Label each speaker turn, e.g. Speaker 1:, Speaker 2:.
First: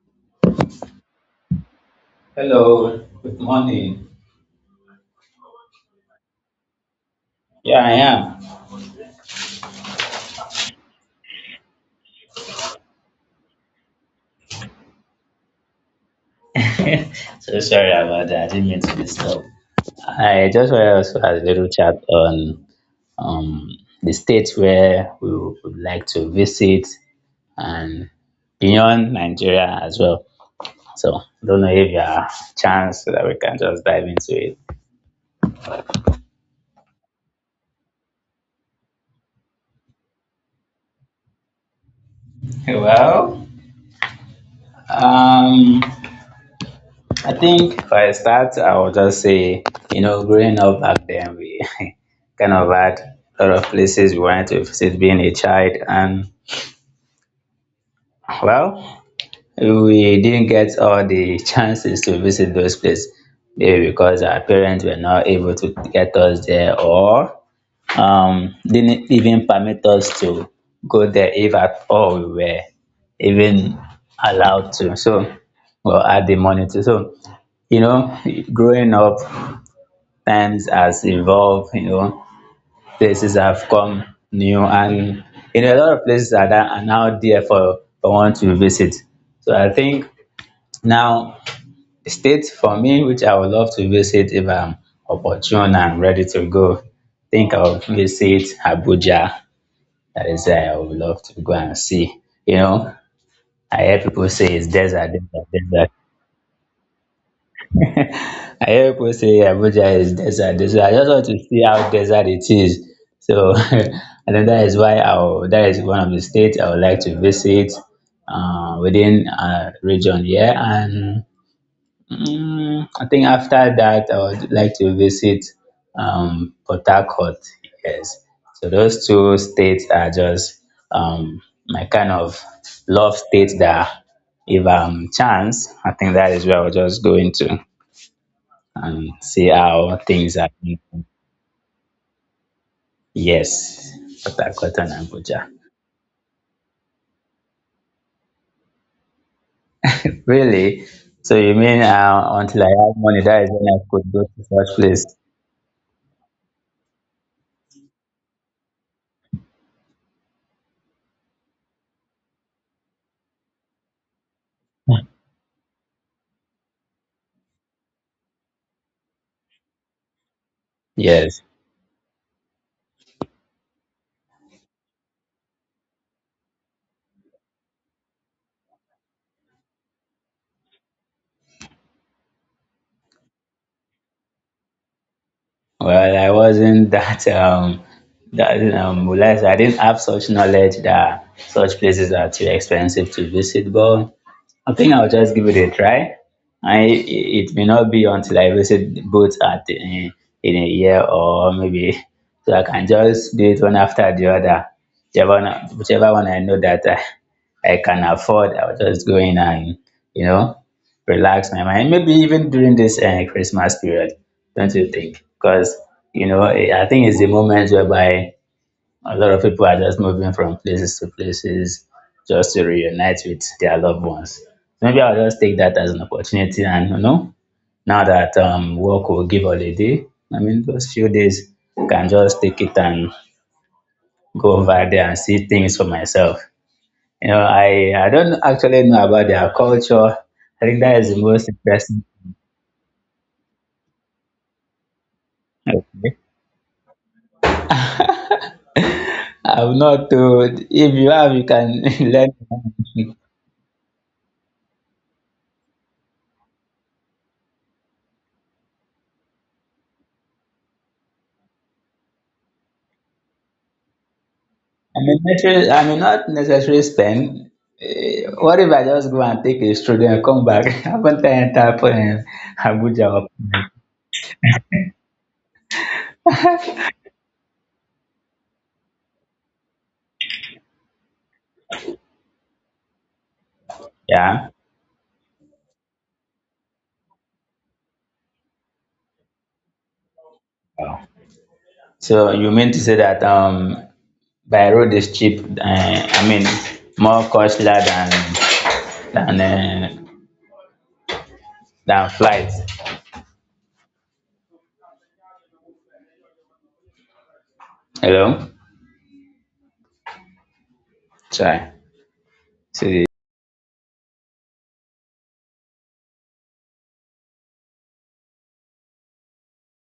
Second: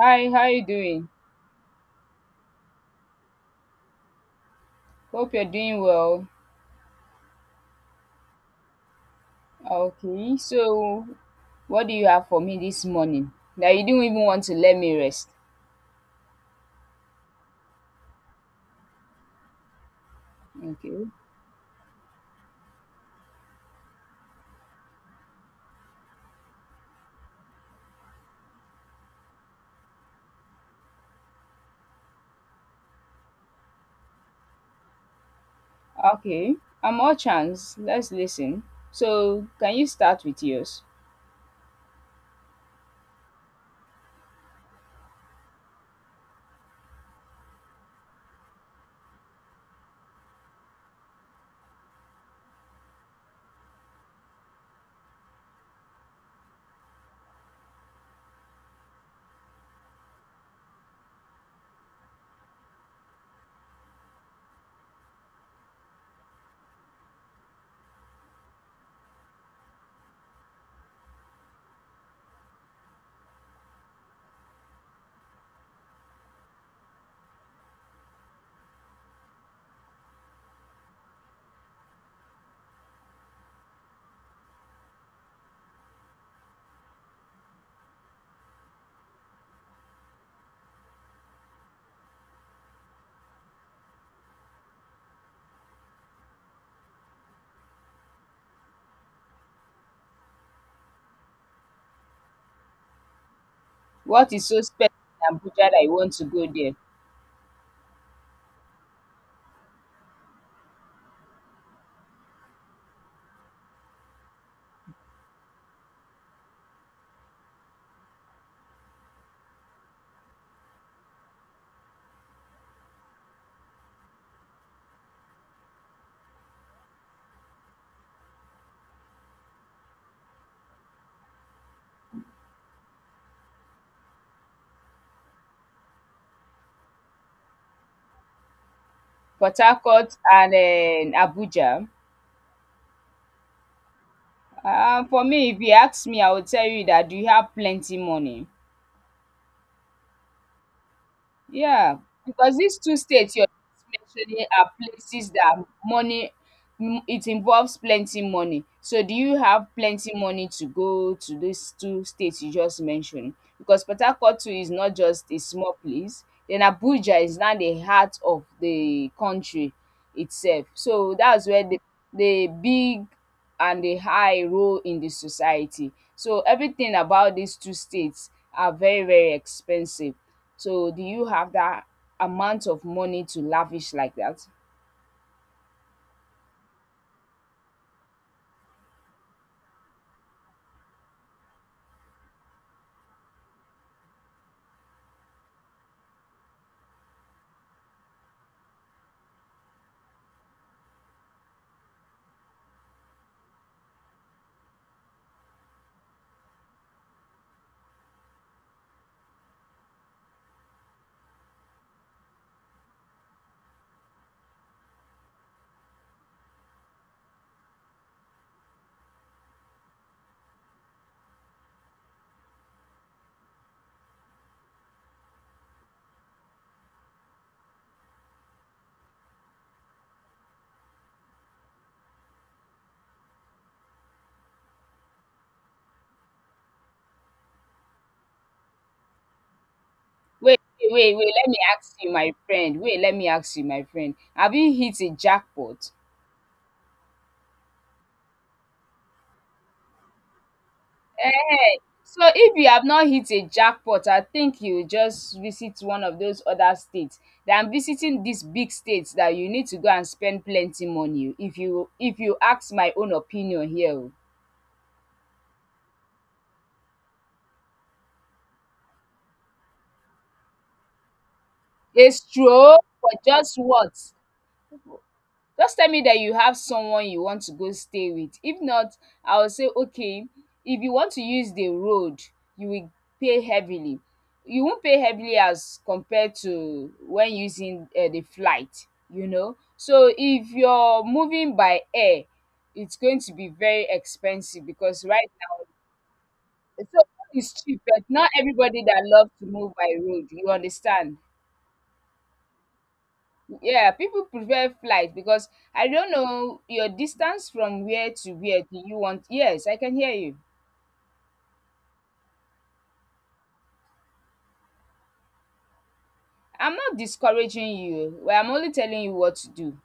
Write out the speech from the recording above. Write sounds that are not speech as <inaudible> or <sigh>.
Speaker 1: Hi, how you doing?
Speaker 2: Hello, good morning.
Speaker 1: Hope you're doing well.
Speaker 2: Yeah,
Speaker 1: Okay, so what do you have for me this morning? That you didn't even want to let me rest.
Speaker 2: I am. <laughs> So sorry about that. I didn't mean to disturb. I just wanted
Speaker 1: Okay.
Speaker 2: us to also have a little chat on um, the states where we would like to visit and beyond Nigeria as well. So, don't know if you have a chance so that we can just dive into it.
Speaker 1: Okay. I'm all chance. Let's listen. So can you start with yours?
Speaker 2: Well, um, I think for a start, I will just say, you know, growing up back then, we <laughs> kind of had a lot of places we wanted to visit being a child, and well, we didn't get all the <laughs> chances to visit those places, maybe because our parents were not able to get us there, or didn't even permit us to go there if at all we were even allowed to. So, or had the money to. So, you know, growing up, times has evolved, you know, places have come new and you know a lot of places are that are now there for one to visit. So I think now states for me which I would love to visit if I'm opportune and ready to go. I think I'll visit Abuja. That is where I would love to go and see. You know, I hear people
Speaker 1: What
Speaker 2: say
Speaker 1: is so
Speaker 2: it's
Speaker 1: special
Speaker 2: desert,
Speaker 1: in
Speaker 2: desert,
Speaker 1: Abuja that
Speaker 2: desert.
Speaker 1: you want to go there?
Speaker 2: I hear people say Abuja is desert, desert. I just want to see how desert it is. So <laughs> I think that is why I will, that is one of the states I would like to visit within region here. And I think after that, I would like to visit Port Harcourt. Yes. So those two states are just um, my kind of love states that if I'm chance, I think that is where I'll just go into and see
Speaker 1: Port
Speaker 2: how
Speaker 1: Harcourt
Speaker 2: things are.
Speaker 1: and
Speaker 2: going.
Speaker 1: Abuja.
Speaker 2: Yes, Port Harcourt and
Speaker 1: For me,
Speaker 2: Abuja.
Speaker 1: if you ask me, I would tell you that you have plenty money.
Speaker 2: Really? So you mean
Speaker 1: Yeah, because
Speaker 2: until I
Speaker 1: these
Speaker 2: have
Speaker 1: two
Speaker 2: money,
Speaker 1: states
Speaker 2: that
Speaker 1: you're
Speaker 2: is when I could go to
Speaker 1: mentioning are
Speaker 2: such place?
Speaker 1: places that money it involves plenty money. So do you have plenty money to go to these two states you just mentioned? Because Port Harcourt too is not
Speaker 2: <laughs>
Speaker 1: just a small place. Then Abuja is now the heart of the country itself. So
Speaker 2: Yes.
Speaker 1: that's where the big and the high role in the society. So everything about these two states are very very expensive. So do you have that amount of money to lavish like that?
Speaker 2: Well, I wasn't <laughs> that that will I didn't have such knowledge that such places are too expensive to visit, but I think I'll just give it a try. I it may not be until I visit both at eh, in a year or maybe so I can just do it one after the other. Whichever one I know that I can afford, I'll just go in and you know relax my mind. Maybe even during this Christmas period, don't you think? Because you know eh, I think it's the moment whereby a lot of people are just moving from places to places just to reunite with their loved ones. So maybe I'll just take that as an opportunity and you know, now that work will give holiday, I mean those few days can just take it and go over there and see things for myself. You know, I don't actually know about their culture.
Speaker 1: Wait,
Speaker 2: I think
Speaker 1: wait,
Speaker 2: that
Speaker 1: wait,
Speaker 2: is the
Speaker 1: wait,
Speaker 2: most
Speaker 1: let me ask
Speaker 2: interesting.
Speaker 1: you, my
Speaker 2: <laughs>
Speaker 1: friend. Wait, let me ask you, my friend. Have you hit a jackpot?
Speaker 2: Okay. I'm not too if you have you
Speaker 1: Eh.
Speaker 2: can <laughs>
Speaker 1: So
Speaker 2: learn.
Speaker 1: if you have not hit a jackpot, I think you just visit one of those other states than visiting these big states that you need to go and spend plenty money. If you ask my own opinion here. Oh.
Speaker 2: I may necessarily, I may not necessarily spend. Eh, what if I just go and take a stroll and come back? <laughs> Haven't I entered
Speaker 1: A stroll for
Speaker 2: Abuja? Or-
Speaker 1: just what? Just tell me that you have someone you want to go stay with. If not, I will say, okay, if you want to use the road, you will pay heavily.
Speaker 2: Yeah.
Speaker 1: You won't pay heavily as compared to when using the flight, you know. So if you're moving by air,
Speaker 2: So you mean to say
Speaker 1: it's going
Speaker 2: that
Speaker 1: to be very expensive
Speaker 2: by road
Speaker 1: because
Speaker 2: is
Speaker 1: right
Speaker 2: cheap?
Speaker 1: now,
Speaker 2: I mean,
Speaker 1: so
Speaker 2: more
Speaker 1: it's
Speaker 2: costlier
Speaker 1: cheap, but not everybody that loves
Speaker 2: than
Speaker 1: to move by
Speaker 2: uh,
Speaker 1: road, you understand?
Speaker 2: than flights.
Speaker 1: Yeah, people prefer flight because I don't know your distance from where to
Speaker 2: Hello.
Speaker 1: where do you want. Yes, I can hear you.
Speaker 2: Sorry. So
Speaker 1: I'm not discouraging you. Well, I'm only telling you what to do.